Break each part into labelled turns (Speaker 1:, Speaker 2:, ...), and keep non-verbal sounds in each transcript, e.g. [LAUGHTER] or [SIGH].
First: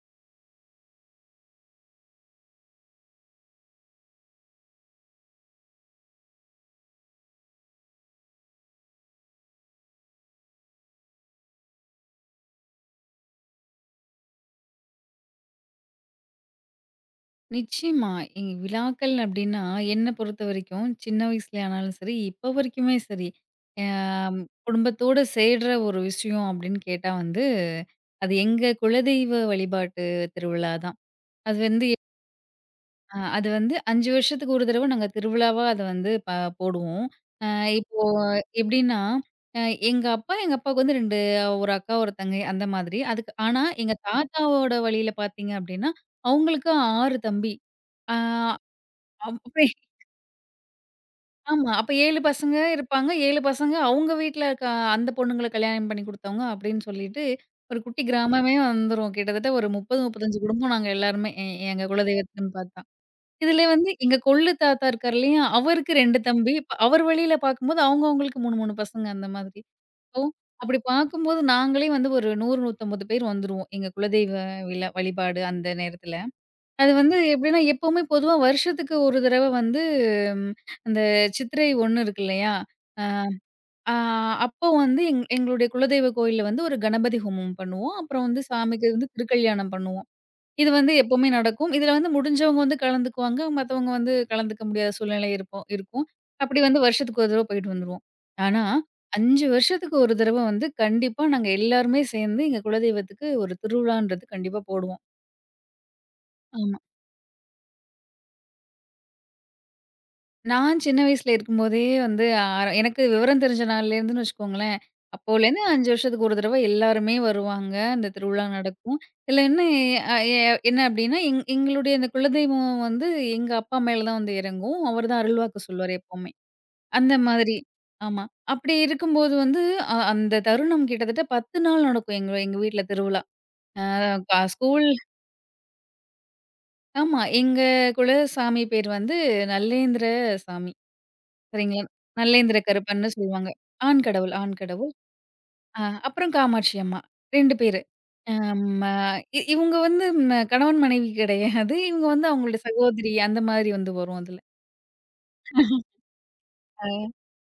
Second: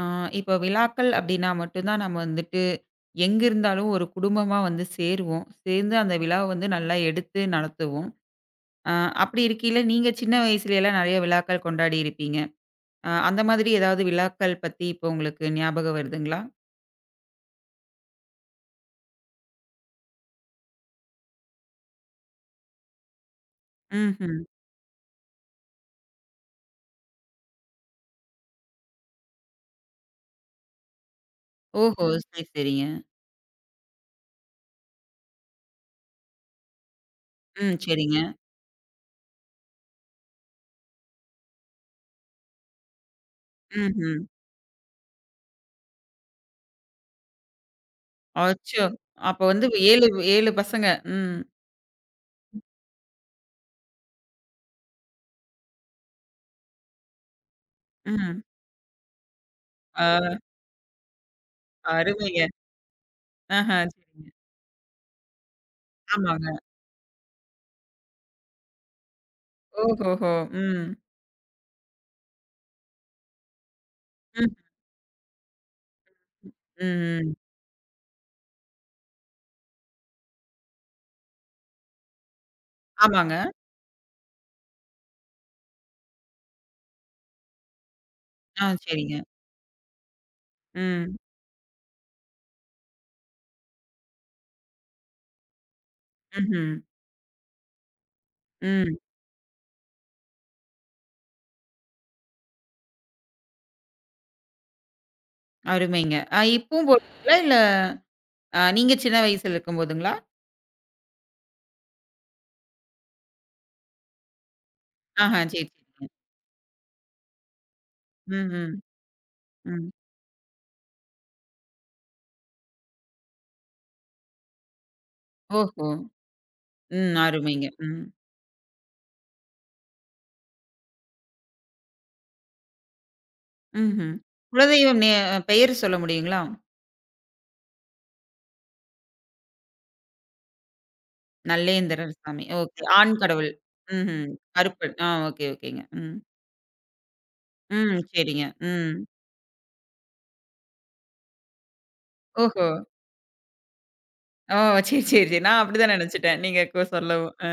Speaker 1: ஆ, இப்ப விழாக்கள் அப்படின்னா மட்டும் தான் நம்ம வந்துட்டு எங்கிருந்தாலும் ஒரு குடும்பமா வந்து சேருவோம். சேர்ந்து அந்த விழாவ வந்து நல்லா எடுத்து நடத்துவோம். அ அப்படி இருக்கையில நீங்க சின்ன வயசுலலாம் நெறைய விழாக்கள் கொண்டாடி இருப்பீங்க. அந்த மாதிரி ஏதாவது விழாக்கள் பத்தி இப்போ உங்களுக்கு ஞாபகம் வருதுங்களா?
Speaker 2: நிச்சயமா. எங்க விழாக்கள் அப்டின்னா, என்ன பொறுத்தவரைக்கும் சின்ன வயசுல ஆனாலும் சரி, இப்போ வரைக்குமே சரி,
Speaker 1: ம்ஹ்ம்.
Speaker 2: அம் குடும்பத்தோட சேர்ற ஒரு விஷயம் அப்டின்னு கேட்டா வந்து, அது எங்க குலதெய்வ வழிபாட்டு திருவிழா தான். அது வந்து
Speaker 1: ஓஹோ! சரி, சரிங்க.
Speaker 2: 5 வருஷத்துக்கு ஒரு தடவ நாங்க திருவிழாவா அத வந்து போடுவோம். அ
Speaker 1: ம்.
Speaker 2: இப்போ
Speaker 1: சரிங்க.
Speaker 2: எப்டின்னா, அ எங்க அப்பாவுக்கு வந்து 2 ஒரு அக்கா, ஒரு தங்கை அந்த மாதிரி. அதுக்கு ஆனா எங்க
Speaker 1: ம்ஹ்ம்.
Speaker 2: தாத்தாவோட வழியில பார்த்தீங்க அப்டின்னா, அவங்களுக்கு 6 தம்பி. ஆ
Speaker 1: அச்சோ! அப்ப
Speaker 2: அப்ப
Speaker 1: வந்து 7 7 பசங்க. ம்.
Speaker 2: ஆமா. அப்ப 7 பசங்க இருப்பாங்க. 7 பசங்க அவங்க வீட்ல இருக்க அந்த பொண்ணுங்கள கல்யாணம் பண்ணி குடுத்தவங்க அப்படின்னு சொல்லிட்டு, ஒரு குட்டி
Speaker 1: ம்.
Speaker 2: கிராமமே வந்துரும். கிட்டத்தட்ட ஒரு 30,
Speaker 1: ஆ,
Speaker 2: 35 குடும்பம் நாங்க எல்லாருமே எங்க
Speaker 1: அருமைங்க.
Speaker 2: குலதெய்வத்துக்குன்னு பார்த்தா. இதுல
Speaker 1: ஆஹ.
Speaker 2: வந்து எங்க
Speaker 1: சரிங்க.
Speaker 2: கொள்ளு தாத்தா இருக்காரு இல்லையா? அவருக்கு 2 தம்பி.
Speaker 1: ஆமாங்க.
Speaker 2: இப்ப அவர் வழியில பார்க்கும்போது அவங்க அவங்களுக்கு 3, 3 பசங்க அந்த மாதிரி. இப்போ
Speaker 1: ஓஹோஹோ!
Speaker 2: அப்படி
Speaker 1: ம்.
Speaker 2: பார்க்கும்போது நாங்களே வந்து ஒரு 100, 150 பேர் வந்துருவோம். எங்க குலதெய்வ
Speaker 1: ம்.
Speaker 2: விழா வழிபாடு அந்த நேரத்துல. அது வந்து
Speaker 1: ம்.
Speaker 2: எப்படின்னா, எப்பவுமே பொதுவா வருஷத்துக்கு ஒரு தடவ வந்து ம் அந்த சித்திரை 1 இருக்கு இல்லையா?
Speaker 1: ஆமாங்க.
Speaker 2: அ அப்போ வந்து எங்களுடைய குலதெய்வ கோயில்ல வந்து ஒரு கணபதி ஹோமம் பண்ணுவோம். அப்புறம் வந்து
Speaker 1: ஆ,
Speaker 2: சாமிக்கு வந்து
Speaker 1: சரிங்க.
Speaker 2: திருக்கல்யாணம் பண்ணுவோம். இது வந்து
Speaker 1: ம்.
Speaker 2: எப்பவுமே நடக்கும். இதுல வந்து முடிஞ்சவங்க வந்து கலந்துக்குவாங்க. மத்தவங்க வந்து கலந்துக்க முடியாத சூழ்நிலை இருப்போம் இருக்கும். அப்படி
Speaker 1: ம்ஹ்ம்.
Speaker 2: வந்து வருஷத்துக்கு ஒரு தடவ போயிட்டு வந்துருவோம். ஆனா,
Speaker 1: ம்.
Speaker 2: 5 வருஷத்துக்கு ஒரு தடவ வந்து கண்டிப்பா நாங்க எல்லாருமே சேர்ந்து எங்க குலதெய்வத்துக்கு ஒரு திருவிழான்றது கண்டிப்பா போடுவோம்.
Speaker 1: அருமைங்க. இப்பவும் போடுவீங்களா? இல்ல நீங்க சின்ன வயசுல இருக்கும்போதுங்களா?
Speaker 2: நான் சின்ன வயசுல இருக்கும்போதே வந்து எனக்கு விவரம் தெரிஞ்ச நாள்லேருந்துன்னு வச்சுக்கோங்களேன்,
Speaker 1: ஆஹா,
Speaker 2: அப்போலேருந்து
Speaker 1: சரி,
Speaker 2: 5
Speaker 1: சரிங்க.
Speaker 2: வருஷத்துக்கு ஒரு தடவ எல்லாருமே வருவாங்க. அந்த திருவிழா
Speaker 1: ம், ம்,
Speaker 2: நடக்கும். இதில என்ன
Speaker 1: ம்.
Speaker 2: அ எ என்ன அப்டின்னா, எங்களுடைய அந்த குலதெய்வம் வந்து எங்க அப்பா மேல தான் வந்து இறங்கும். அவர் தான் அருள்வாக்கு
Speaker 1: ஓஹோ!
Speaker 2: சொல்வாரு எப்பவுமே. அந்த
Speaker 1: ம்.
Speaker 2: மாதிரி.
Speaker 1: அருமைங்க. ம்.
Speaker 2: ஆமா. அப்படி இருக்கும்போது வந்து அந்த தருணம் கிட்டத்தட்ட 10 நாள் நடக்கும் எங்க எங்க வீட்ல திருவிழா.
Speaker 1: ம்ஹ்ம்.
Speaker 2: அ ஸ்கூல்
Speaker 1: குலதெய்வம் நே பெயர் சொல்ல முடியுங்களா?
Speaker 2: ஆமா. எங்க குலசாமி பேர் வந்து நல்லேந்திர சாமி. சரிங்களா.
Speaker 1: நல்லேந்திரர் சாமி.
Speaker 2: நல்லேந்திர
Speaker 1: ஓகே.
Speaker 2: கருப்பன்னு
Speaker 1: ஆண்
Speaker 2: சொல்லுவாங்க.
Speaker 1: கடவுள்.
Speaker 2: ஆண்
Speaker 1: ம்ஹ்ம்.
Speaker 2: கடவுள், ஆண் கடவுள்.
Speaker 1: கருப்பன். ஆ, ஓகே,
Speaker 2: அ
Speaker 1: ஓகேங்க. ம்.
Speaker 2: அப்புறம் காமாட்சி அம்மா 2 பேரு.
Speaker 1: ம். சரிங்க.
Speaker 2: அம் அ
Speaker 1: ம்.
Speaker 2: இவுங்க வந்து கணவன், மனைவி கிடையாது. இவுங்க வந்து அவங்களோட
Speaker 1: ஓஹோ!
Speaker 2: சகோதரி அந்த மாதிரி வந்து வரும் அதுல.
Speaker 1: ஓ! சரி, சரி, சரி. நான் அப்படிதான் நினைச்சுட்டேன். நீங்க
Speaker 2: ஆ.
Speaker 1: சொல்லவும். அ.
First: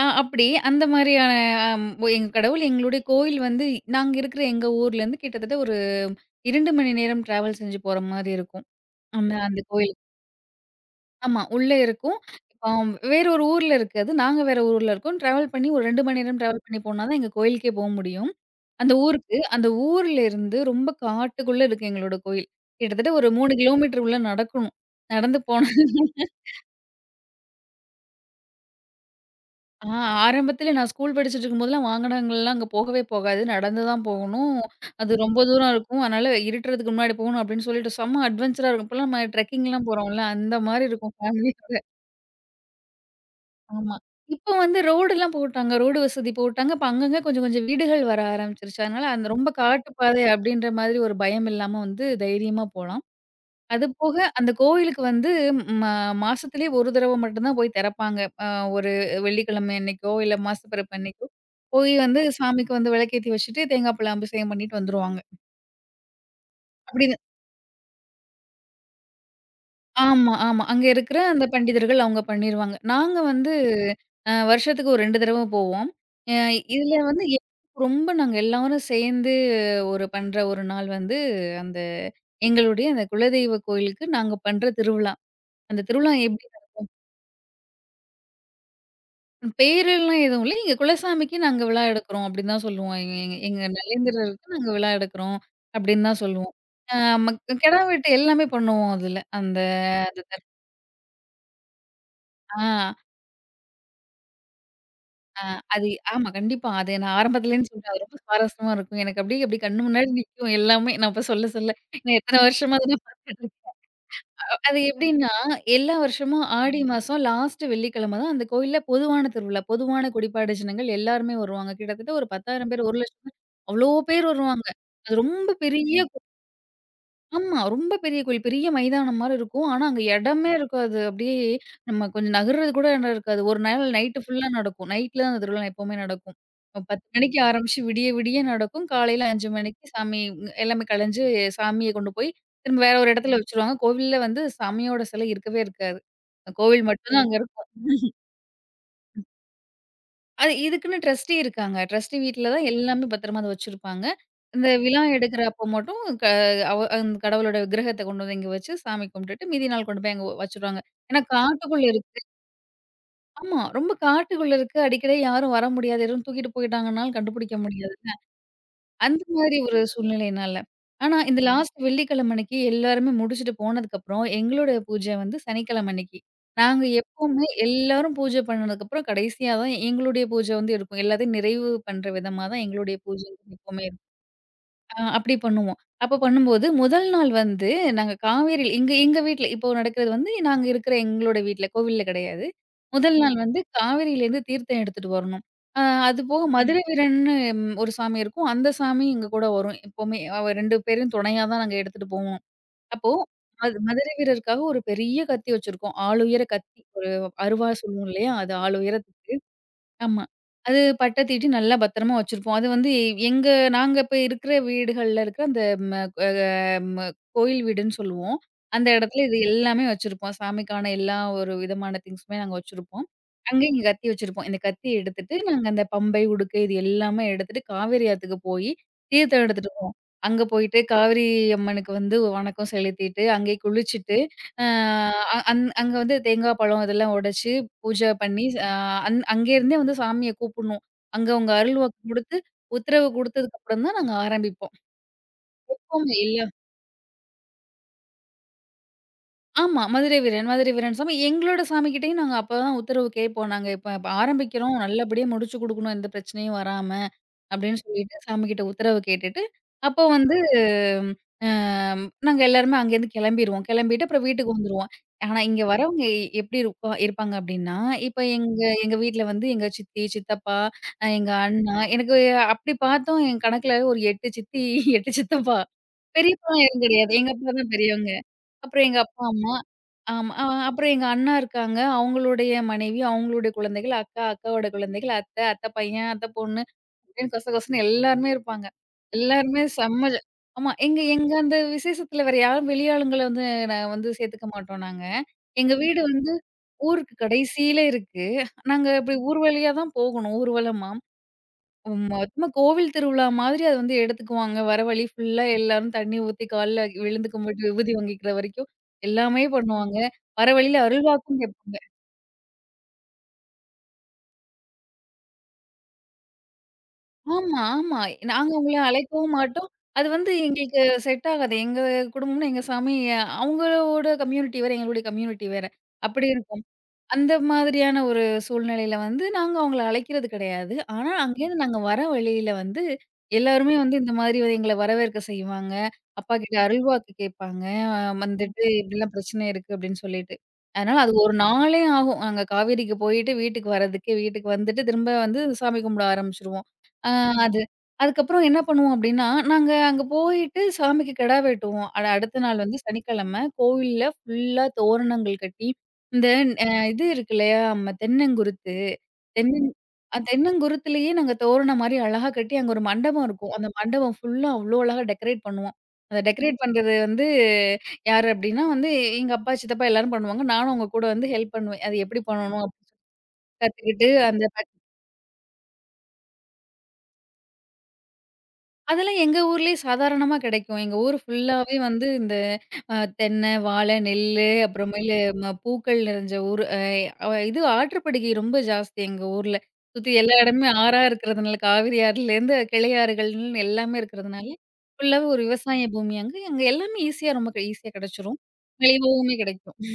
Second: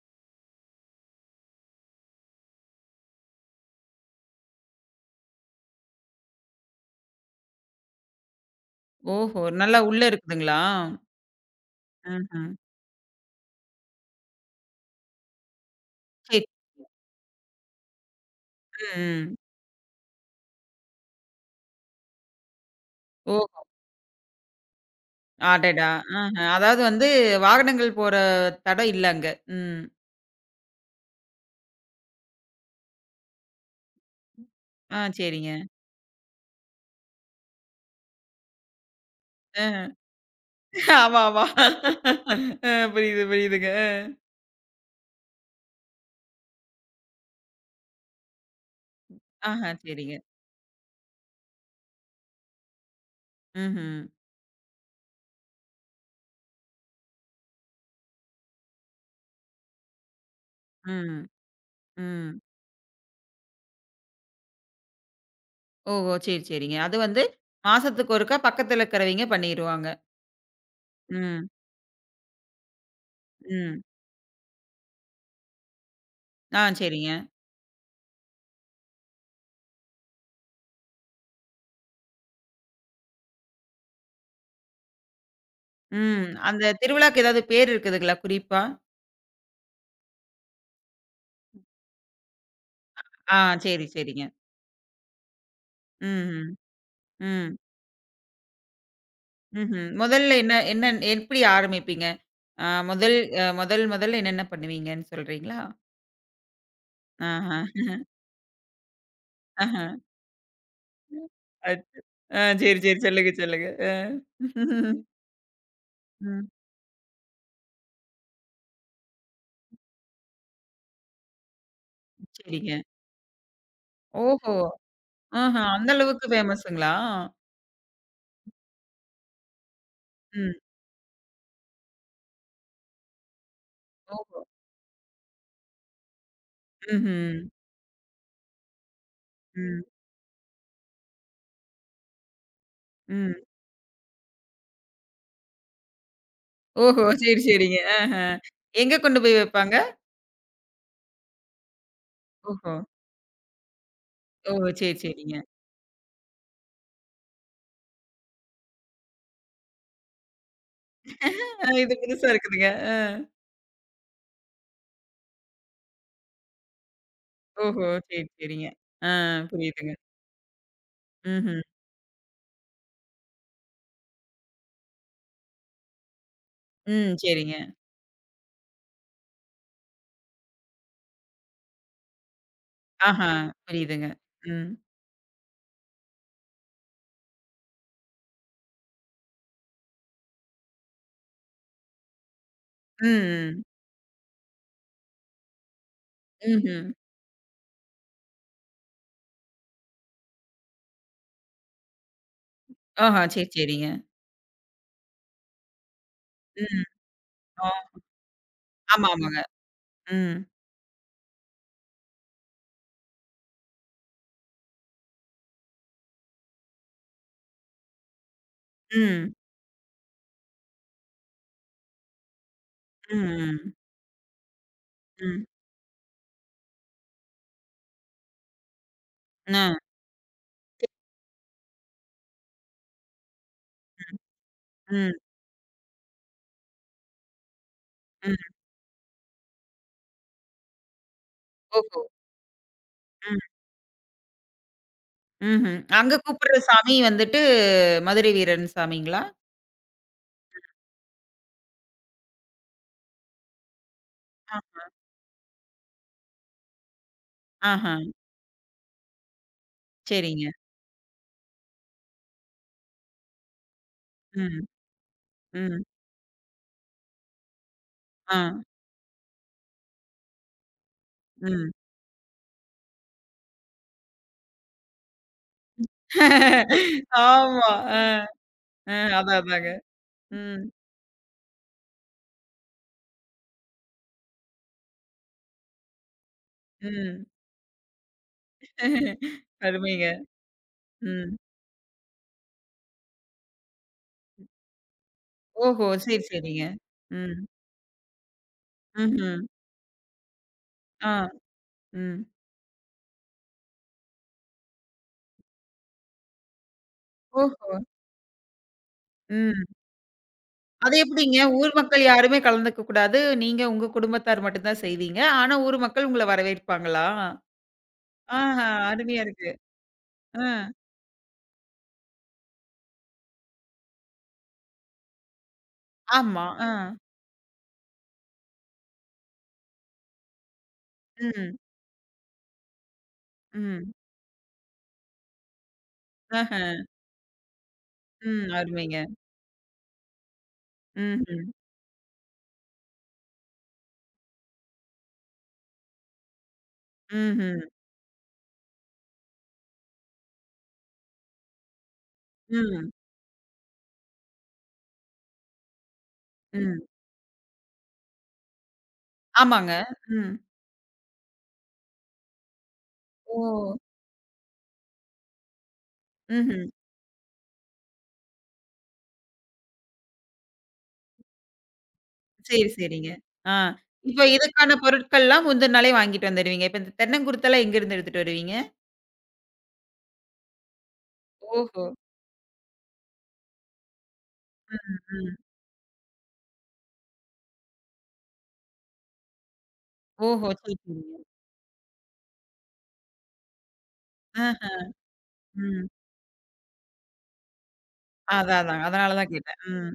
Speaker 2: அப்படி அந்த மாரியான அம் எங்க கடவுள் எங்களுடைய கோயில் வந்து நாங்க இருக்கிற எங்க ஊர்லேருந்து கிட்டத்தட்ட ஒரு 2 மணி நேரம் டிராவல் செஞ்சு போற மாரி இருக்கும். அந்த
Speaker 1: ஓஹோ!
Speaker 2: அந்த
Speaker 1: நல்லா
Speaker 2: கோயில்.
Speaker 1: உள்ள இருக்குதுங்களா?
Speaker 2: ஆமா. உள்ளே இருக்கும்.
Speaker 1: ம்ஹ்ம்.
Speaker 2: இப்போ அவன் வேற ஒரு ஊர்ல இருக்கு அது. நாங்க வேற ஊர்ல இருக்கோம். டிராவல் பண்ணி ஒரு 2 மணி நேரம்
Speaker 1: சரி.
Speaker 2: டிராவல் பண்ணி போனா தான் எங்க கோயிலுக்கே போ முடியும். அந்த
Speaker 1: ம், ம்.
Speaker 2: ஊருக்கு. அந்த ஊர்ல இருந்து ரொம்ப காட்டுக்குள்ள இருக்கு எங்களோட கோயில். கிட்டத்தட்ட ஒரு 3
Speaker 1: ஓஹோ!
Speaker 2: கிலோமீட்டர் உள்ள நடக்கணும். நடந்து போன
Speaker 1: அடடா! ஆஹ. அதாவது வந்து வாகனங்கள் போற தட இல்ல அங்க. ம்.
Speaker 2: ஆ ஆரம்பத்தில நான் ஸ்கூல் படிச்சுட்டு இருக்கும்போதெல்லாம் வாகனங்கள்லாம் அங்க போகவே போகாது. நடந்து தான் போகணும்.
Speaker 1: ஆ,
Speaker 2: அது ரொம்ப
Speaker 1: சரிங்க.
Speaker 2: தூரம் இருக்கும். அதனால இருட்டுறதுக்கு முன்னாடி போகணும் அப்படின்னு சொல்லிட்டு செம்ம அட்வென்ச்சரா இருக்கும். இப்போலாம் நம்ம ட்ரெக்கிங்லாம்
Speaker 1: அ.
Speaker 2: போறோம்ல, அந்த மாரி இருக்கும்
Speaker 1: ஆமா, ஆமா.
Speaker 2: ஃபேமிலியோட.
Speaker 1: புரியுது, புரியுதுங்க. அ.
Speaker 2: ஆமா. இப்போ வந்து ரோடுலாம் போட்டாங்க. ரோடு வசதி போட்டாங்க. இப்ப அங்கங்க கொஞ்சம் கொஞ்சம் வீடுகள் வர ஆரம்பிச்சுருச்சு. அதனால அந்த ரொம்ப
Speaker 1: ஆஹா,
Speaker 2: காட்டு
Speaker 1: சரிங்க.
Speaker 2: பாதை அப்டின்ற மாதிரி ஒரு பயம் இல்லாம வந்து தைரியமா போலாம். அது
Speaker 1: ம்ஹ்ம்.
Speaker 2: போக அந்த கோயிலுக்கு வந்து ம மாசத்திலே ஒரு தடவ மட்டும் தான் போய் திறப்பாங்க. அ ஒரு வெள்ளிக்கிழமை அன்னைக்கோ, இல்ல மாசப்பிறப்பு
Speaker 1: ம்.
Speaker 2: அன்னைக்கோ போய் வந்து
Speaker 1: ம்.
Speaker 2: சாமிக்கு வந்து விளக்கேத்தி வச்சுட்டு, தேங்காய், பழ அபிஷேகம் பண்ணிட்டு வந்துருவாங்க.
Speaker 1: ஓஹோ! சரி, சரிங்க. அது
Speaker 2: அப்படி
Speaker 1: வந்து மாசத்துக்கு ஒருக்கா பக்கத்துல இருக்கிறவைங்க பண்ணிருவாங்க.
Speaker 2: ஆமா, ஆமா. அங்க இருக்கிற அந்த
Speaker 1: ம்.
Speaker 2: பண்டிதர்கள் அவங்க பண்ணிருவாங்க. நாங்க வந்து
Speaker 1: ம்.
Speaker 2: வருஷத்துக்கு ஒரு 2 தடவ போவோம். அ
Speaker 1: ஆ,
Speaker 2: இதுல
Speaker 1: சரிங்க.
Speaker 2: வந்து எங்களுக்கு ரொம்ப நாங்க எல்லாரும் சேர்ந்து ஒரு பண்ற ஒரு நாள் வந்து அந்த எங்களுடைய அந்த குலதெய்வ கோயிலுக்கு நாங்க பண்ற திருவிழா. அந்த திருவிழா
Speaker 1: ம். அந்த
Speaker 2: எப்படின்னா
Speaker 1: திருவிழாக்கு ஏதாவது பேர் இருக்குதுங்களா குறிப்பா?
Speaker 2: பேரெல்லாம் எதுவும் இல்ல. எங்க குலசாமிக்கு நாங்க விழா எடுக்கிறோம் அப்படின்னு தான் சொல்லுவோம். எங்க எங்க
Speaker 1: ஆ,
Speaker 2: எங்க
Speaker 1: சரி, சரிங்க.
Speaker 2: நலேந்திரருக்கு நாங்க விழா எடுக்கிறோம் அப்படின்னு தான்
Speaker 1: ம்ஹ்ம்.
Speaker 2: சொல்லுவோம். அ
Speaker 1: ம்.
Speaker 2: கிடா வெட்டு எல்லாமே பண்ணுவோம் அதுல. அந்த
Speaker 1: ம்ஹ்ம்.
Speaker 2: அது
Speaker 1: முதல்ல என்ன என்ன எப்படி ஆரம்பிப்பீங்க? அ
Speaker 2: ஆ.
Speaker 1: முதல் அ முதல் முதல்ல என்னென்ன பண்ணுவீங்கன்னு
Speaker 2: ஆ
Speaker 1: சொல்றீங்களா?
Speaker 2: அது ஆமா கண்டிப்பா. அது நான்
Speaker 1: ஆஹா.
Speaker 2: ஆரம்பத்துலேருந்து சொல்றேன். அது ரொம்ப சுவாரஸ்யமா இருக்கும். எனக்கு அப்படியே அப்படி கண்ணு
Speaker 1: ஆஹா.
Speaker 2: முன்னாடி நிக்கும் எல்லாமே. நான் இப்ப சொல்ல சொல்ல.
Speaker 1: அச்சோ!
Speaker 2: நான் எத்தன
Speaker 1: ஆ,
Speaker 2: வருஷமா
Speaker 1: சரி,
Speaker 2: அத
Speaker 1: சரி.
Speaker 2: நான்
Speaker 1: சொல்லுங்க,
Speaker 2: பார்த்துட்டு இருக்கேன்.
Speaker 1: சொல்லுங்க. அ.
Speaker 2: அது எப்படின்னா, எல்லா வருஷமும்
Speaker 1: ம்.
Speaker 2: ஆடி மாசம் லாஸ்ட் வெள்ளிக்கிழமை தான் அந்த கோயில்ல பொதுவான திருவிழா. பொதுவான குடிப்பாடு ஜனங்கள் எல்லாருமே வருவாங்க. கிட்டத்தட்ட ஒரு 10,000
Speaker 1: சரிங்க.
Speaker 2: பேர், 1,00,000 பேர் அவ்ளோ பேர்
Speaker 1: ஓஹோ!
Speaker 2: வருவாங்க. அது ரொம்ப
Speaker 1: ஆஹா. அந்த
Speaker 2: பெரிய.
Speaker 1: அளவுக்கு ஃபேமஸுங்களா?
Speaker 2: ஆமா. ரொம்ப பெரிய கோயில். பெரிய மைதானம் மாரி இருக்கும். ஆனா, அங்க இடமே
Speaker 1: ம்.
Speaker 2: இருக்காது. அப்படியே நம்ம கொஞ்சம் நகர்றது கூட இடம் இருக்காது. ஒரு நாள் நைட்டு
Speaker 1: ஓஹோ!
Speaker 2: ஃபுல்லா நடக்கும். நைட்ல தான் அந்த திருவிழா எப்பவுமே நடக்கும். 10
Speaker 1: ம்ஹ்ம்.
Speaker 2: மணிக்கு ஆரம்பிச்சு விடிய விடிய நடக்கும். காலையில 5
Speaker 1: ம்.
Speaker 2: மணிக்கு சாமி உம், எல்லாமே கலைஞ்சு சாமிய கொண்டு போய் திரும்ப வேற ஒரு
Speaker 1: ம்.
Speaker 2: இடத்துல வச்சுருவாங்க. கோவில்ல வந்து சாமியோட சிலை இருக்கவே இருக்காது. கோவில்
Speaker 1: ஓஹோ!
Speaker 2: மட்டும் தான் அங்க
Speaker 1: சரி,
Speaker 2: இருக்கும்.
Speaker 1: சரிங்க. ஆஹா. எங்க கொண்டு போய் வைப்பாங்க?
Speaker 2: அது இதுக்குன்னு ட்ரஸ்டி இருக்காங்க. ட்ரஸ்டி வீட்ல தான்
Speaker 1: ஓஹோ!
Speaker 2: எல்லாமே பத்திரமா அத வச்சிருப்பாங்க.
Speaker 1: ஓஹோ!
Speaker 2: இந்த
Speaker 1: சரி,
Speaker 2: விழா
Speaker 1: சரிங்க.
Speaker 2: எடுக்கிறப்போ மட்டும் அந்த கடவுளோட விக்கிரகத்த கொண்டு வந்து இங்க வச்சு சாமி கும்பிட்டுட்டு மீதி நாள் கொண்டு போய் அங்க வச்சுருவாங்க. ஏன்னா காட்டுக்குள்ள
Speaker 1: இது
Speaker 2: இருக்கு.
Speaker 1: புதுசா இருக்குதுங்க. அ.
Speaker 2: ஆமா. ரொம்ப காட்டுக்குள்ள இருக்கு. அடிக்கடி யாரும் வர முடியாது. யாரும் தூக்கிட்டு போயிட்டாங்கன்னாலும் கண்டுபிடிக்க
Speaker 1: ஓஹோ!
Speaker 2: முடியாது.
Speaker 1: சரி, சரிங்க. ஆ,
Speaker 2: அந்த மாதிரி ஒரு
Speaker 1: புரியுதுங்க.
Speaker 2: சூழ்நிலையினால. ஆனா, இந்த
Speaker 1: ம்ஹ்ம்.
Speaker 2: லாஸ்ட் வெள்ளிக்கிழமை அன்னைக்கு எல்லாருமே முடிச்சுட்டு போனதுக்கப்புறம், எங்களோட பூஜை வந்து சனிக்கிழமை அன்னைக்கு. நாங்க
Speaker 1: ம்.
Speaker 2: எப்பவுமே
Speaker 1: சரிங்க.
Speaker 2: எல்லாரும் பூஜை பண்ணதுக்கப்புறம், கடைசியா தான் எங்களுடைய பூஜை வந்து இருக்கும். எல்லாத்தையும் நிறைவு பண்ற விதமா தான் எங்களுடைய பூஜை
Speaker 1: ஆஹா,
Speaker 2: எப்பவுமே
Speaker 1: புரியுதுங்க. ம்.
Speaker 2: அப்படி பண்ணுவோம். அப்ப பண்ணும்போது முதல் நாள் வந்து நாங்க காவேரியில எங்க எங்க வீட்ல இப்போ நடக்கிறது வந்து நாங்க இருக்கிற எங்களோட வீட்ல, கோவில்ல கிடையாது.
Speaker 1: ம்,
Speaker 2: முதல் நாள் வந்து
Speaker 1: ம்.
Speaker 2: காவேரியிலேருந்து தீர்த்தம் எடுத்துட்டு வரணும். அ அது போக மதுரை
Speaker 1: ம்ஹ்ம்.
Speaker 2: வீரன்னு ஒரு சாமி இருக்கும். அந்த சாமி எங்க கூட வரும். எப்பவுமே அவ 2 பேரும் துணையா தான் நாங்க எடுத்துட்டு போவோம். அப்போ
Speaker 1: ஆஹா, சரி, சரிங்க.
Speaker 2: மதுரை வீரருக்காக ஒரு பெரிய கத்தி வச்சிருக்கோம். ஆள் உயர கத்தி.
Speaker 1: ம்.
Speaker 2: ஒரு அருவா
Speaker 1: ஆ.
Speaker 2: சொல்லுவோம் இல்லையா? அது ஆள் உயர.
Speaker 1: ஆமா, ஆமாங்க.
Speaker 2: ஆமா.
Speaker 1: ம்.
Speaker 2: அது பட்ட தீட்டி நல்லா பத்திரமா வச்சிருப்போம். அது வந்து எங்க நாங்க இப்ப இருக்கிற வீடுகள்ல இருக்கிற அந்த ம அ ம கோயில் வீடுன்னு சொல்லுவோம். அந்த இடத்துல
Speaker 1: ம்.
Speaker 2: இது எல்லாமே வச்சிருப்போம். சாமிக்கான எல்லா ஒரு விதமான திங்ஸுமே நாங்க வச்சிருப்போம். அங்க
Speaker 1: ம்.
Speaker 2: இங்க கத்தி வச்சிருப்போம். இந்த கத்தி எடுத்துட்டு
Speaker 1: ம்.
Speaker 2: நாங்க அந்த பம்பை, உடுக்கை இது எல்லாமே எடுத்துட்டு காவேரி ஆத்துக்கு தீர்த்தம்
Speaker 1: ஆ.
Speaker 2: எடுத்துட்டு போவோம். அங்க போயிட்டு காவேரி அம்மனுக்கு வந்து வணக்கம் செலுத்திட்டு, அங்கேயே குளிச்சுட்டு,
Speaker 1: ம். ம்.
Speaker 2: அ அங் அங்க வந்து தேங்காய் பழம் இதெல்லாம் உடைச்சு பூஜை பண்ணி
Speaker 1: ம்.
Speaker 2: அ அங் அங்கேருந்தே வந்து சாமிய கூப்புட்ணும். அங்க உங்க அருள் வாக்கு
Speaker 1: ஓஹோ!
Speaker 2: குடுத்து, உத்தரவு குடுத்ததுக்கு
Speaker 1: ம்.
Speaker 2: அப்புறம் தான் நாங்க ஆரம்பிப்போம்.
Speaker 1: ம்ஹ்ம். அங்க
Speaker 2: எப்பவுமே இல்ல.
Speaker 1: கூப்பிடுற சாமி வந்துட்டு மதுரை வீரன் சாமிங்களா?
Speaker 2: ஆமா. மதுரை வீரன், மதுரை வீரன் சாமி எங்களோட சாமி கிட்டயும் நாங்க அப்பதான் உத்தரவு கேட்போம். நாங்க இப்ப இப்ப
Speaker 1: ஆ.
Speaker 2: ஆரம்பிக்கிறோம். நல்லபடியா முடிச்சு குடுக்கணும். எந்த பிரச்சனையும் வராம, அப்படின்னு
Speaker 1: ஆஹா,
Speaker 2: சொல்லிட்டு சாமி கிட்ட உத்தரவு கேட்டுட்டு, அப்போ வந்து
Speaker 1: சரிங்க.
Speaker 2: நாங்க எல்லாருமே அங்கேருந்து கிளம்பிருவோம். கிளம்பிட்டு அப்புறம் வீட்டுக்கு
Speaker 1: ம்.
Speaker 2: வந்துருவோம். ஆனா, இங்க
Speaker 1: ம்.
Speaker 2: வரவங்க எப்படி இருப்பாங்க அப்படின்னா, இப்ப
Speaker 1: ஆ.
Speaker 2: எங்க எங்க வீட்ல வந்து எங்க சித்தி, சித்தப்பா, எங்க
Speaker 1: ம்.
Speaker 2: அண்ணா எனக்கு அப்படி பார்த்தோம் என் கணக்குல ஒரு 8 சித்தி, 8 சித்தப்பா. பெரியப்பாலாம் யாரும்
Speaker 1: [LAUGHS]
Speaker 2: கிடையாது. எங்க அப்பா
Speaker 1: ஆமா.
Speaker 2: தான்
Speaker 1: ஆ.
Speaker 2: பெரியவங்க. அப்புறம்
Speaker 1: ஆ.
Speaker 2: எங்க அப்பா,
Speaker 1: அதான்,
Speaker 2: அம்மா.
Speaker 1: அதாங்க.
Speaker 2: ஆமா.
Speaker 1: ம்.
Speaker 2: அப்புறம் எங்க அண்ணா இருக்காங்க. அவங்களுடைய மனைவி, அவங்களுடைய குழந்தைகள், அக்கா, அக்காவோட குழந்தைகள், அத்த, அத்த பையன், அத்த பொண்ணு
Speaker 1: ம்.
Speaker 2: அப்படின்னு கொச கொசன்னு எல்லாருமே இருப்பாங்க.
Speaker 1: [LAUGHS]
Speaker 2: எல்லாருமே
Speaker 1: அருமைங்க.
Speaker 2: செம்ம ஜா ஆமா. எங்க எங்க
Speaker 1: ம்.
Speaker 2: அந்த விசேஷத்துல வேற யாரும் வெளி ஆளுங்கள வந்து நான் வந்து சேர்த்துக்க மாட்டோம் நாங்க. எங்க
Speaker 1: ஓஹோ!
Speaker 2: வீடு
Speaker 1: சரி,
Speaker 2: வந்து
Speaker 1: சரிங்க.
Speaker 2: ஊருக்கு
Speaker 1: ம்.
Speaker 2: கடைசியில இருக்கு. நாங்க இப்படி
Speaker 1: ம்ஹ்ம்.
Speaker 2: ஊர்வழியா தான் போகணும் ஊர்வலமா.
Speaker 1: ஆ. ம்.
Speaker 2: மொத்தமா கோவில் திருவிழா மாதிரி அது வந்து எடுத்துக்குவாங்க. வர வழி ஃபுல்லா எல்லாரும் தண்ணி ஊத்தி கால்ல விழுந்து கும்பிட்டு
Speaker 1: ஓஹோ!
Speaker 2: விபூதி வாங்கிக்கிற வரைக்கும் எல்லாமே
Speaker 1: ம்.
Speaker 2: பண்ணுவாங்க. வர வழியில
Speaker 1: அது எப்படிங்க?
Speaker 2: அருள்வாக்கும்
Speaker 1: ஊர்
Speaker 2: கேட்பாங்க.
Speaker 1: மக்கள் யாருமே கலந்துக்க கூடாது. நீங்க உங்க குடும்பத்தார் மட்டும் தான் செய்வீங்க. ஆனா ஊர் மக்கள் உங்கள வரவேற்பாங்களா?
Speaker 2: ஆமா, ஆமா. நாங்க
Speaker 1: ஆஹா!
Speaker 2: அவங்கள
Speaker 1: அருமையா
Speaker 2: அழைக்கவும்
Speaker 1: இருக்கு.
Speaker 2: மாட்டோம். அது வந்து
Speaker 1: அ.
Speaker 2: எங்களுக்கு செட் ஆகாது. எங்க குடும்பம்னா எங்க சாமி, அவங்களோட கம்யூனிட்டி வேற, எங்களுடைய கம்யூனிட்டி வேற. அப்படி
Speaker 1: ஆமா.
Speaker 2: இருக்கும்.
Speaker 1: ஆ.
Speaker 2: அந்த மாதிரியான ஒரு சூழ்நிலையில வந்து நாங்க அவங்கள அழைக்கிறது கிடையாது. ஆனா,
Speaker 1: ம்.
Speaker 2: அங்கேருந்து நாங்க வர வழியில வந்து எல்லாருமே
Speaker 1: ம்.
Speaker 2: வந்து இந்த மாதிரி எங்கள வரவேற்க செய்வாங்க. அப்பாகிட்ட
Speaker 1: ஆஹ.
Speaker 2: அருள்வாக்கு கேட்பாங்க.
Speaker 1: ம்.
Speaker 2: வந்துட்டு
Speaker 1: அருமைங்க.
Speaker 2: இப்படிலாம் பிரச்சனை இருக்கு அப்படின்னு சொல்லிட்டு. அதனால அது ஒரு
Speaker 1: ம்ஹ்ம்.
Speaker 2: நாளே ஆகும். நாங்க காவேரிக்கு போயிட்டு வீட்டுக்கு வர்றதுக்கு, வீட்டுக்கு வந்துட்டு திரும்ப வந்து சாமி கும்பிட ஆரம்பிச்சுருவோம். அ
Speaker 1: ம்ஹ்ம்.
Speaker 2: அது. அதுக்கப்புறம் என்ன பண்ணுவோம் அப்படின்னா, நாங்க அங்க போயிட்டு சாமிக்கு கிடா வெட்டுவோம். அடுத்த நாள் வந்து
Speaker 1: ம்.
Speaker 2: சனிக்கிழமை கோவில்ல ஃபுல்லா தோரணங்கள் கட்டி இந்த அ
Speaker 1: ம்.
Speaker 2: இது இருக்கு இல்லையா? நம்ம தென்னங்குருத்து. தென்னங்
Speaker 1: ஆமாங்க. ம்.
Speaker 2: தென்னங்குருத்துலயே நாங்க தோரணம் மாரி அழகா கட்டி அங்க ஒரு மண்டபம்
Speaker 1: ஓ!
Speaker 2: இருக்கும். அந்த மண்டபம் ஃபுல்லா அவ்ளோ அழகா டெக்கரேட் பண்ணுவோம். அத டெக்கரேட்
Speaker 1: ம்ஹ்ம்.
Speaker 2: பண்றது வந்து யாரு அப்டின்னா வந்து எங்க அப்பா, சித்தப்பா எல்லாரும் பண்ணுவாங்க. நானும் அவங்க கூட வந்து ஹெல்ப் பண்ணுவேன். அது எப்டி பண்ணணும்?
Speaker 1: சரி,
Speaker 2: அப்டி
Speaker 1: சரிங்க. ஆ.
Speaker 2: கத்துக்கிட்டு
Speaker 1: இப்ப
Speaker 2: அந்த
Speaker 1: இதுக்கான பொருட்கள்லாம் முந்தின நாளே வாங்கிட்டு வந்துருவீங்க. இப்ப இந்த தென்னங்குருத்தெல்லாம் எங்கருந்து எடுத்துட்டு வருவீங்க?
Speaker 2: அதெல்லாம் எங்க ஊர்லயே சாதாரணமா கிடைக்கும். எங்க ஊர் ஃபுல்லாவே
Speaker 1: ஓஹோ!
Speaker 2: வந்து இந்த தென்னை, வாழை, நெல்லு
Speaker 1: ம்,
Speaker 2: அப்புறமேலு
Speaker 1: ம்.
Speaker 2: பூக்கள் நிறைஞ்ச ஊரு. அ அவ இது ஆற்றுப்படுகை ரொம்ப ஜாஸ்தி எங்க ஊர்ல. சுத்தி எல்லா
Speaker 1: ஓஹோ!
Speaker 2: இடமுமே
Speaker 1: சரி,
Speaker 2: ஆறா
Speaker 1: சரிங்க.
Speaker 2: இருக்கிறதுனால, காவிரி ஆறுலேருந்து கிளையாறுகள்ன்னு எல்லாமே இருக்கிறதுனால,
Speaker 1: ஆஹ,
Speaker 2: ஃபுல்லாவே ஒரு விவசாய
Speaker 1: ம்.
Speaker 2: பூமி அங்க. அங்க எல்லாமே ஈஸியா ரொம்ப ஈஸியா கிடைச்சிரும்.
Speaker 1: அதான், அதான். அதனால தான்
Speaker 2: மலிவாவுமே
Speaker 1: கேட்டேன்.
Speaker 2: கிடைக்கும்.
Speaker 1: ம்.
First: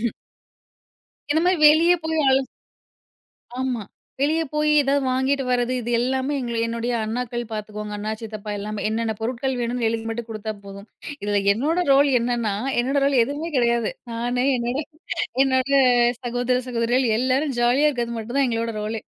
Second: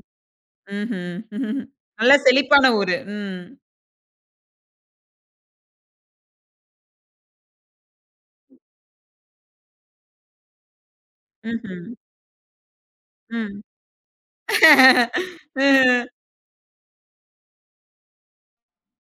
Speaker 1: ம்ஹ்ம்.
Speaker 2: இந்த மாரி
Speaker 1: [LAUGHS]
Speaker 2: வெளிய
Speaker 1: நல்ல
Speaker 2: போய் அல
Speaker 1: செழிப்பான ஊரு. ம்.
Speaker 2: ஆமா. வெளிய போய் ஏதாவது வாங்கிட்டு வர்றது, இது எல்லாமே எங்கள என்னுடைய அண்ணாக்கள் பார்த்துக்குவாங்க. அண்ணா, சித்தப்பா எல்லாமே. என்னென்ன பொருட்கள் வேணும்னு எழுதி மட்டும் குடுத்தா போதும். இதுல என்னோட
Speaker 1: ம்ஹ்ம்.
Speaker 2: ரோல் என்னன்னா, என்னோட ரோல் எதுவுமே
Speaker 1: ம்.
Speaker 2: கிடையாது. நானு என்னோட
Speaker 1: [LAUGHS]
Speaker 2: என்னோட
Speaker 1: ம்.
Speaker 2: சகோதர, சகோதரிகள் எல்லாரும் ஜாலியா இருக்கிறது மட்டும் தான் எங்களோட ரோலே.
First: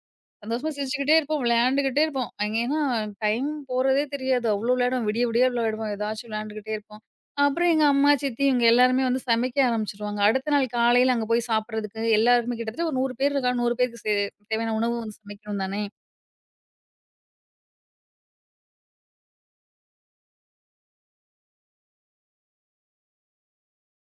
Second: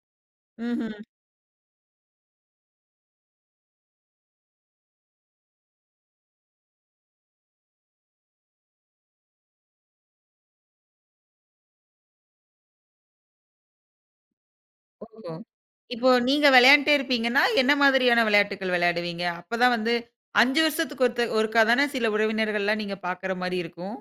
Speaker 2: சந்தோஷமா
Speaker 1: ம்ஹ்ம்.
Speaker 2: சிரிச்சுக்கிட்டே இருப்போம், விளையாண்டுக்கிட்டே இருப்போம். அங்க ஏன்னா டைம் போறதே தெரியாது. அவ்ளோ விளையாடுவோம். விடிய விடிய விளையாடுவோம். ஏதாச்சும் விளையாண்டுக்கிட்டே இருப்போம். அப்புறம் எங்க அம்மா, சித்தி இவங்க எல்லாருமே வந்து சமைக்க ஆரம்பிச்சுருவாங்க. அடுத்த நாள் காலையில அங்க போய் சாப்பிடுறதுக்கு எல்லாருக்குமே கிட்டத்தட்ட ஒரு 100 பேர் இருக்காங்க. 100 பேருக்கு தேவையான உணவு வந்து
Speaker 1: ஓஹோ!
Speaker 2: சமைக்கணும் தானே!
Speaker 1: இப்போ நீங்க விளையாண்ட்டே இருப்பீங்கன்னா, என்ன மாதிரியான விளையாட்டுக்கள் விளையாடுவீங்க? அப்பதான் வந்து 5 வருஷத்துக்கு ஒருக்கா தானே சில உறவினர்கள்லாம் நீங்க பார்க்குற மாரி இருக்கும்.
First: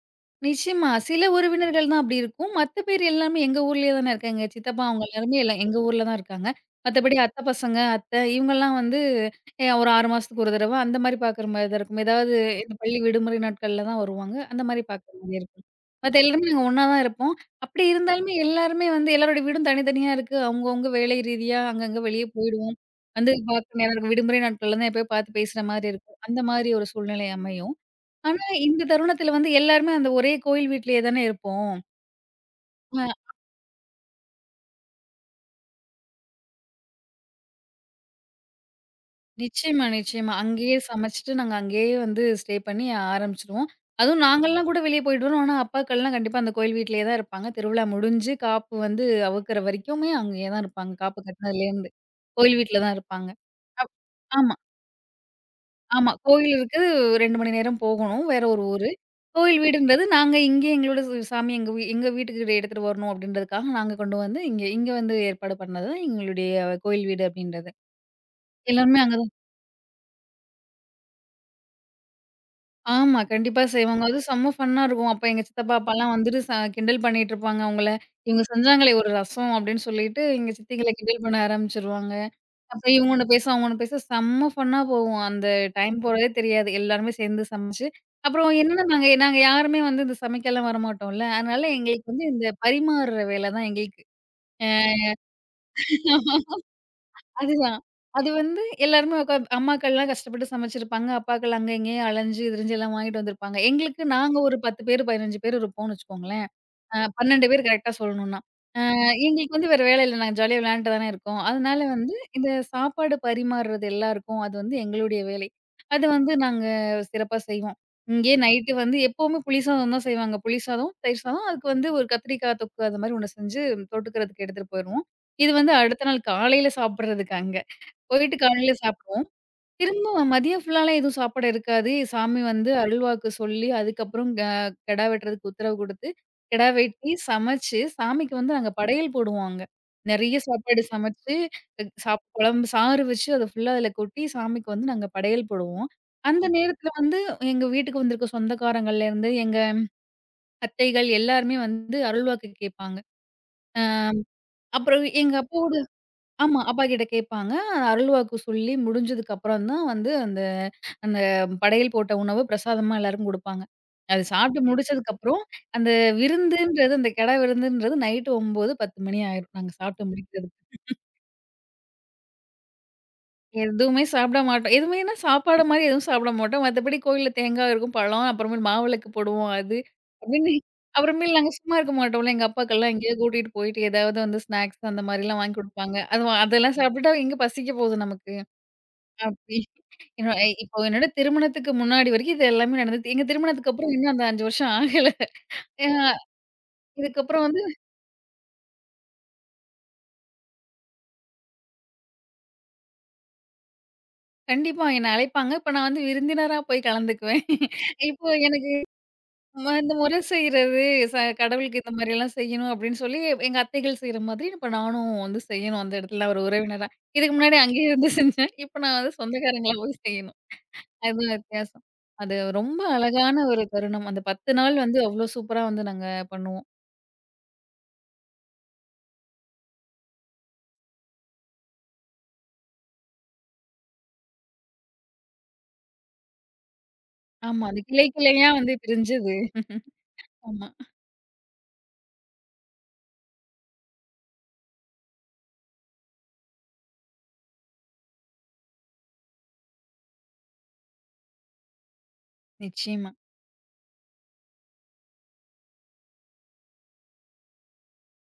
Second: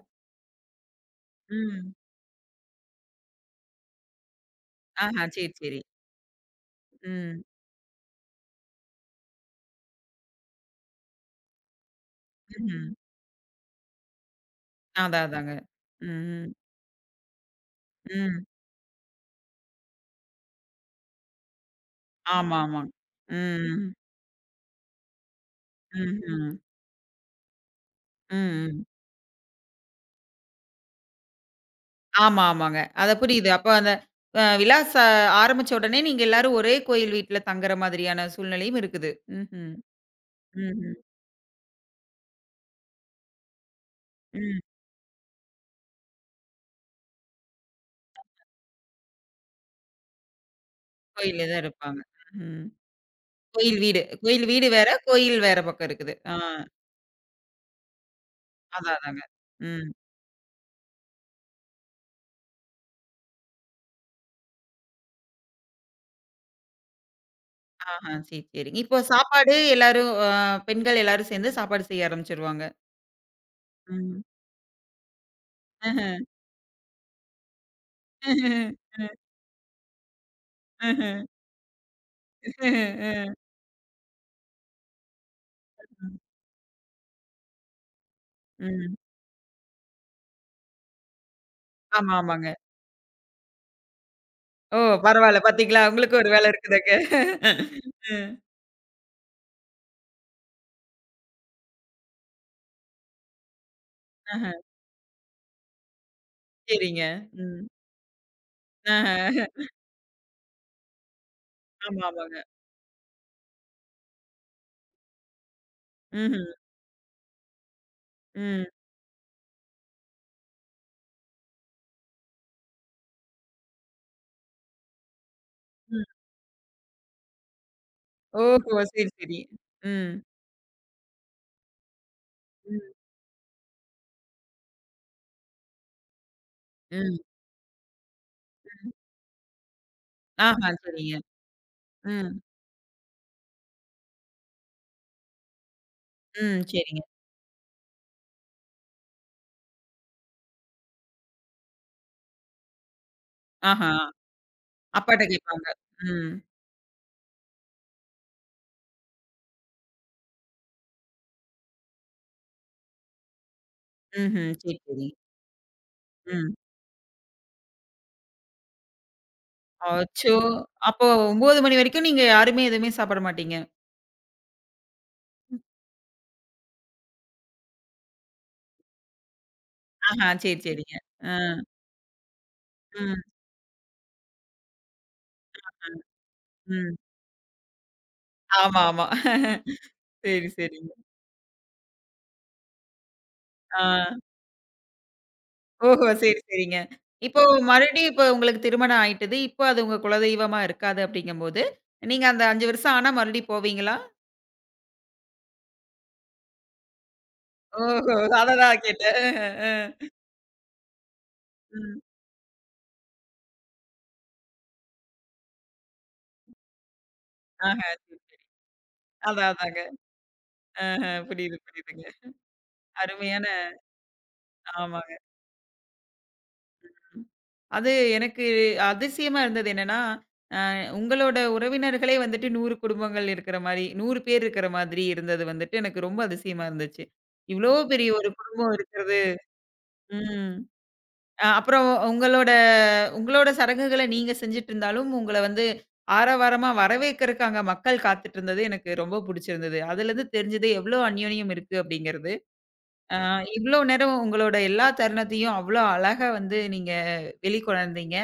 Speaker 2: நிச்சயமா. சில உறவினர்கள்
Speaker 1: ம்.
Speaker 2: தான் அப்படி இருக்கும். மத்த பேர் எல்லாமே எங்க ஊர்லயே தானே இருக்காங்க. சித்தப்பா அவங்க
Speaker 1: ஆஹா,
Speaker 2: எல்லாருமே
Speaker 1: சரி,
Speaker 2: எல்லாம் எங்க
Speaker 1: சரி.
Speaker 2: ஊர்ல தான் இருக்காங்க. மத்தபடி அத்தை
Speaker 1: ம்.
Speaker 2: பசங்க, அத்தை இவங்கலாம் வந்து ஒரு 6 மாசத்துக்கு ஒரு தடவ அந்த மாரி பார்க்குற மாரி தான் இருக்கும். ஏதாவது இந்த
Speaker 1: ம்ஹ்ம்.
Speaker 2: பள்ளி விடுமுறை நாட்கள்ல தான் வருவாங்க. அந்த மாரி பார்க்குற
Speaker 1: அதான்,
Speaker 2: மாரி
Speaker 1: அதாங்க.
Speaker 2: இருக்கும். மத்த
Speaker 1: ம்.
Speaker 2: எல்லாருமே நாங்க ஒண்ணா தான் இருப்போம். அப்படி இருந்தாலுமே
Speaker 1: ம்.
Speaker 2: எல்லாருமே வந்து எல்லாரோட வீடும் தனித்தனியா இருக்கு. அவங்கவங்க வேலை ரீதியா அங்கங்க வெளிய
Speaker 1: ஆமா,
Speaker 2: போயிடுவோம்.
Speaker 1: ஆமா.
Speaker 2: வந்து பார்க்க
Speaker 1: ம்.
Speaker 2: நேரம் இருக்கும். விடுமுறை நாட்கள்ல தான் எப்பயோ பார்த்து பேசுற மாரி இருக்கும். அந்த
Speaker 1: ம்ஹ்ம்.
Speaker 2: மாரி ஒரு சூழ்நிலை அமையும். ஆனா,
Speaker 1: ம், ம்.
Speaker 2: இந்த தருணத்துல வந்து எல்லாருமே அந்த ஒரே கோயில் வீட்லயே தானே இருப்போம்.
Speaker 1: ஆமா, ஆமாங்க.
Speaker 2: அ
Speaker 1: அத புரியுது. அப்ப அந்த அ விழா ச ஆரம்பிச்ச உடனே நீங்க எல்லாரும் ஒரே கோயில் வீட்ல தங்குற மாதிரியான சூழ்நிலையும் இருக்குது. ம்ஹ்ம்.
Speaker 2: நிச்சயமா, நிச்சயமா. அங்கேயே
Speaker 1: ம்ஹ்ம்.
Speaker 2: சமைச்சுட்டு, நாங்க அங்கேயே வந்து ஸ்டே பண்ணி ஆரம்பிச்சுருவோம். அதுவும்
Speaker 1: ம்.
Speaker 2: நாங்கலாம் கூட வெளிய போயிட்டு வரோம். ஆனா, அப்பாக்கள்லாம் கண்டிப்பா அந்த கோயில் வீட்லயே தான் இருப்பாங்க. திருவிழா முடிஞ்சு காப்பு வந்து அவுக்குற வரைக்குமே அங்கேயே தான் இருப்பாங்க. காப்பு
Speaker 1: கோயில்ல தான்
Speaker 2: கட்டினதுலேருந்து.
Speaker 1: இருப்பாங்க.
Speaker 2: கோயில்
Speaker 1: ம்.
Speaker 2: வீட்ல தான் இருப்பாங்க.
Speaker 1: கோயில்
Speaker 2: அப்
Speaker 1: வீடு. கோயில்
Speaker 2: ஆமா.
Speaker 1: வீடு வேற, கோயில் வேற பக்கம்
Speaker 2: ஆமா.
Speaker 1: இருக்குது. ஆ,
Speaker 2: கோயில் இருக்கு 2 மணி நேரம் போகணும். வேற ஒரு ஊரு.
Speaker 1: அதான், அதாங்க.
Speaker 2: கோயில்
Speaker 1: ம்.
Speaker 2: வீடுன்றது நாங்க இங்கேயே எங்களோட சாமி எங்க வீட்டுக்கு எடுத்துட்டு வரணும் அப்படின்றதுக்காக நாங்க கொண்டு வந்து இங்க இங்க வந்து ஏற்பாடு பண்ணது தான் எங்களுடைய கோயில் வீடு அப்படின்றது.
Speaker 1: ஆஹா, சரி, சரிங்க. இப்போ
Speaker 2: எல்லாருமே அங்க தான்.
Speaker 1: சாப்பாடு எல்லாரும் அ பெண்கள் எல்லாரும் சேர்ந்து சாப்பாடு செய்ய ஆரம்பிச்சுருவாங்க.
Speaker 2: ஆமா. கண்டிப்பா செய்வாங்க. அது
Speaker 1: ம்.
Speaker 2: செம்ம ஃபன்னா இருக்கும். அப்ப எங்க சித்தப்பா, அப்பாலாம்
Speaker 1: ம்ஹ்ம்.
Speaker 2: வந்துட்டு கிண்டல் பண்ணிட்டு இருப்பாங்க அவங்கள. இவங்க
Speaker 1: ம்ஹ்ம்.
Speaker 2: செஞ்சாங்களே ஒரு
Speaker 1: ம்.
Speaker 2: ரசம் அப்படின்னு சொல்லிட்டு எங்க சித்திகள கிண்டல்
Speaker 1: ம்ஹ்ம்.
Speaker 2: பண்ண ஆரம்பிச்சுருவாங்க. அப்ப இவங்கட்ட
Speaker 1: ம்ஹ்ம்.
Speaker 2: பேச, அவங்கட்ட பேச செம்ம ஃபன்னா போகும். அந்த டைம்
Speaker 1: ம்.
Speaker 2: போறதே தெரியாது. எல்லாருமே சேர்ந்து சமைச்சு, அப்புறம் என்னன்னா
Speaker 1: ம்.
Speaker 2: நாங்க நாங்க யாருமே வந்து இந்த சமைக்கலாம் வரமாட்டோம்ல. அதனால எங்களுக்கு
Speaker 1: ஆமா,
Speaker 2: வந்து இந்த
Speaker 1: ஆமாங்க.
Speaker 2: பரிமாறுற வேல தான் எங்களுக்கு. அ
Speaker 1: ஓ! பரவால்ல பாத்தீங்களா? உங்களுக்கும் ஒரு வேலை இருக்குதுங்க.
Speaker 2: அதுதான். அது
Speaker 1: ம்.
Speaker 2: வந்து எல்லாருமே உட்காந்து அம்மாக்கள்லாம் கஷ்டப்பட்டு சமைச்சிருப்பாங்க. அப்பாக்கள் அங்க இங்கேயும் அலைஞ்சு திரிஞ்சு எல்லாம் வாங்கிட்டு வந்திருப்பாங்க. எங்களுக்கு நாங்க
Speaker 1: ஆஹ.
Speaker 2: ஒரு 10 பேர், 15 பேர் இருப்போம்னு வச்சுக்கோங்களேன்.
Speaker 1: சரிங்க.
Speaker 2: 12
Speaker 1: ம்.
Speaker 2: பேர் கரெக்ட்டா சொல்லணும்னா.
Speaker 1: ஆஹ.
Speaker 2: எங்களுக்கு வந்து வேற வேலை இல்ல. நாங்க ஜாலியா விளையாண்டுட்டு தானே இருக்கோம். அதனால
Speaker 1: ஆமா,
Speaker 2: வந்து
Speaker 1: ஆமாங்க.
Speaker 2: இந்த சாப்பாடு பரிமாறுறது எல்லாருக்கும் அது வந்து எங்களுடைய வேலை. அது வந்து
Speaker 1: ம்ஹ்ம்.
Speaker 2: நாங்க சிறப்பா செய்வோம். இங்கேயே
Speaker 1: ம்.
Speaker 2: நைட்டு வந்து எப்பவுமே புளி சாதம் தான் செய்வாங்க. புளி சாதம், தயிர் சாதம் அதுக்கு வந்து ஒரு கத்திரிக்காய் தொக்கு அது மாரி ஒண்ணு செஞ்சு தொட்டுக்கிறதுக்கு எடுத்துட்டு போயிருவோம். இது வந்து அடுத்த
Speaker 1: ம்.
Speaker 2: நாள் காலையில சாப்பிடுறதுக்கு அங்க. போயிட்டு காலையில
Speaker 1: ஓஹோ! சரி,
Speaker 2: சாப்பிடுவோம்.
Speaker 1: சரி. ம்.
Speaker 2: திரும்பவும் மதிய ஃபுல்லாலாம் எதுவும் சாப்பாடு இருக்காது. சாமி வந்து
Speaker 1: ம்.
Speaker 2: அருள்வாக்கு சொல்லி, அதுக்கப்புறம் கெடா வெட்டுறதுக்கு உத்தரவு குடுத்து, கெடா வெட்டி
Speaker 1: ம்.
Speaker 2: சமைச்சு, சாமிக்கு வந்து நாங்க
Speaker 1: ம்.
Speaker 2: படையல் போடுவோம் அங்க. நெறைய
Speaker 1: ஆஹா,
Speaker 2: சாப்பாடு
Speaker 1: சரிங்க.
Speaker 2: சமைச்சு, சாப்
Speaker 1: ம்.
Speaker 2: குழம்பு சாறு வச்சு அத ஃபுல்லா அதுல கொட்டி, சாமிக்கு வந்து நாங்க படையல் போடுவோம். அந்த
Speaker 1: ம்.
Speaker 2: நேரத்துல
Speaker 1: சரிங்க.
Speaker 2: வந்து எங்க வீட்டுக்கு வந்திருக்க சொந்தக்காரங்கள்லேருந்து, எங்க அத்தைகள் எல்லாருமே வந்து அருள்வாக்கு கேட்பாங்க. அ
Speaker 1: ஆஹா.
Speaker 2: அப்புறம்
Speaker 1: அப்பாட்ட
Speaker 2: எங்க
Speaker 1: கேட்பாங்க.
Speaker 2: அப்பாவோட.
Speaker 1: ம்.
Speaker 2: ஆமா. அப்பா கிட்ட கேட்பாங்க. அருள்வாக்கு சொல்லி முடிஞ்சதுக்கு அப்புறம் தான் வந்து அந்த அந்த படையல் போட்ட உணவு பிரசாதமா எல்லாருக்கும் குடுப்பாங்க. அது
Speaker 1: ம்ஹ்ம்.
Speaker 2: சாப்பிட்டு
Speaker 1: சரி, சரி.
Speaker 2: முடிச்சதுக்கப்புறம், அந்த
Speaker 1: ம்.
Speaker 2: விருந்துன்றது அந்த கெடா விருந்துன்றது நைட்டு 9, 10 மணி ஆயிரும். நாங்க சாப்பிட்டு
Speaker 1: அச்சோ!
Speaker 2: முடிக்கிறதுக்கு.
Speaker 1: அப்போ 9 மணி வரைக்கும் நீங்க யாருமே எதுவுமே சாப்பிட மாட்டீங்க?
Speaker 2: எதுவுமே சாப்பிட மாட்டோம். எதுவுமேன்னா சாப்பாடு மாரி எதுவும் சாப்பிட மாட்டோம். மத்தபடி கோயில்ல தேங்காய் இருக்கும், பழம், அப்புறமேல் மாவிளக்கு போடுவோம் அது.
Speaker 1: ஆஹா,
Speaker 2: அப்படின்னு
Speaker 1: சரி, சரிங்க. ஆ.
Speaker 2: அப்புறமேல் நாங்க சும்மா இருக்க மாட்டோம்ல. எங்க அப்பாக்கெல்லாம் எங்கேயாவது
Speaker 1: ம்.
Speaker 2: கூட்டிட்டு போயிட்டு ஏதாவது வந்து ஸ்நாக்ஸ் அந்த மாரிலாம் வாங்கி குடுப்பாங்க.
Speaker 1: ம்.
Speaker 2: அதெல்லாம்
Speaker 1: ம்.
Speaker 2: சாப்பிட்டுட்டா எங்க பசிக்க போகுது நமக்கு.
Speaker 1: ஆமா, ஆமா.
Speaker 2: அப்படி என்னோ எ
Speaker 1: சரி,
Speaker 2: இப்போ
Speaker 1: சரிங்க.
Speaker 2: என்னோட திருமணத்துக்கு முன்னாடி வரைக்கும் இது எல்லாமே நடந்தது. எங்க திருமணத்துக்கு அப்புறம் இன்னும்
Speaker 1: ஆ.
Speaker 2: அந்த 5 வருஷம் ஆகல. அ
Speaker 1: ஓஹோ! சரி, சரிங்க. இப்போ
Speaker 2: இதுக்கப்புறம் வந்து
Speaker 1: மறுபடியும் இப்ப உங்களுக்கு திருமணம் ஆயிட்டது. இப்போ அது உங்க குலதெய்வமா இருக்காது அப்படிங்கும்போது, நீங்க அந்த 5 வருஷம் ஆனா மறுபடியும் போவீங்களா?
Speaker 2: கண்டிப்பா என்ன அழைப்பாங்க. இப்ப நான் வந்து விருந்தினரா போய் கலந்துக்குவேன்.
Speaker 1: ஓஹோ!
Speaker 2: இப்போ எனக்கு
Speaker 1: அததான் கேட்டேன். அ,
Speaker 2: இந்த
Speaker 1: அ.
Speaker 2: முறை செய்றது, ச கடவுளுக்கு இந்த
Speaker 1: ம்.
Speaker 2: மாரியெல்லாம் செய்யணும் அப்படின்னு சொல்லி எங்க அத்தைகள் செய்ற மாதிரி இப்ப நானும் வந்து செய்யணும் அந்த இடத்துல ஒரு உறவினரா. இதுக்கு முன்னாடி
Speaker 1: ஆஹ.
Speaker 2: அங்கேயே இருந்து செஞ்சேன். இப்ப நான் வந்து
Speaker 1: அதான்,
Speaker 2: சொந்தக்காரங்களா
Speaker 1: அதாங்க.
Speaker 2: போய் செய்யணும். அதுதான்
Speaker 1: புரியுது,
Speaker 2: வித்தியாசம்.
Speaker 1: புரியுதுங்க.
Speaker 2: அது ரொம்ப அழகான
Speaker 1: அருமையான
Speaker 2: ஒரு தருணம். அந்த 10 நாள் வந்து
Speaker 1: ஆமாங்க.
Speaker 2: அவ்ளோ சூப்பரா வந்து நாங்க பண்ணுவோம்.
Speaker 1: அது எனக்கு அதிசயமா இருந்தது என்னன்னா, உங்களோட உறவினர்களே வந்துட்டு 100 குடும்பங்கள் இருக்கிற மாரி, 100 பேர் இருக்கிற மாதிரி இருந்தது வந்துட்டு எனக்கு ரொம்ப அதிசயமா இருந்துச்சு.
Speaker 2: ஆமா.
Speaker 1: இவ்ளோ
Speaker 2: அது கிளை
Speaker 1: பெரிய ஒரு
Speaker 2: கிளையா வந்து
Speaker 1: குடும்பம் இருக்கிறது.
Speaker 2: பிரிஞ்சது.
Speaker 1: ம்.
Speaker 2: ஆமா.
Speaker 1: அப்புறம் உங்களோட உங்களோட சடங்குகள நீங்க செஞ்சுட்டு இருந்தாலும், உங்கள வந்து ஆரவாரமா வரவேற்கறக்கு அங்க மக்கள் காத்துட்டுருந்தது எனக்கு ரொம்ப புடிச்சிருந்தது. அதுலருந்து தெரிஞ்சது எவ்ளோ அந்யோன்யம் இருக்கு அப்படிங்கிறது.
Speaker 2: நிச்சயமா.
Speaker 1: அ இவ்ளோ நேரம் உங்களோட எல்லா தருணத்தையும் அவ்ளோ அழகா வந்து நீங்க வெளிக்கொணர்ந்தீங்க.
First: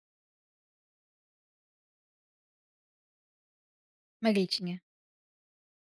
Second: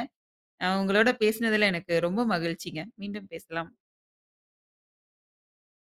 Speaker 1: உங்களோட பேசினதுல எனக்கு ரொம்ப மகிழ்ச்சிங்க. மீண்டும் பேசலாம்.
Speaker 2: மகிழ்ச்சி.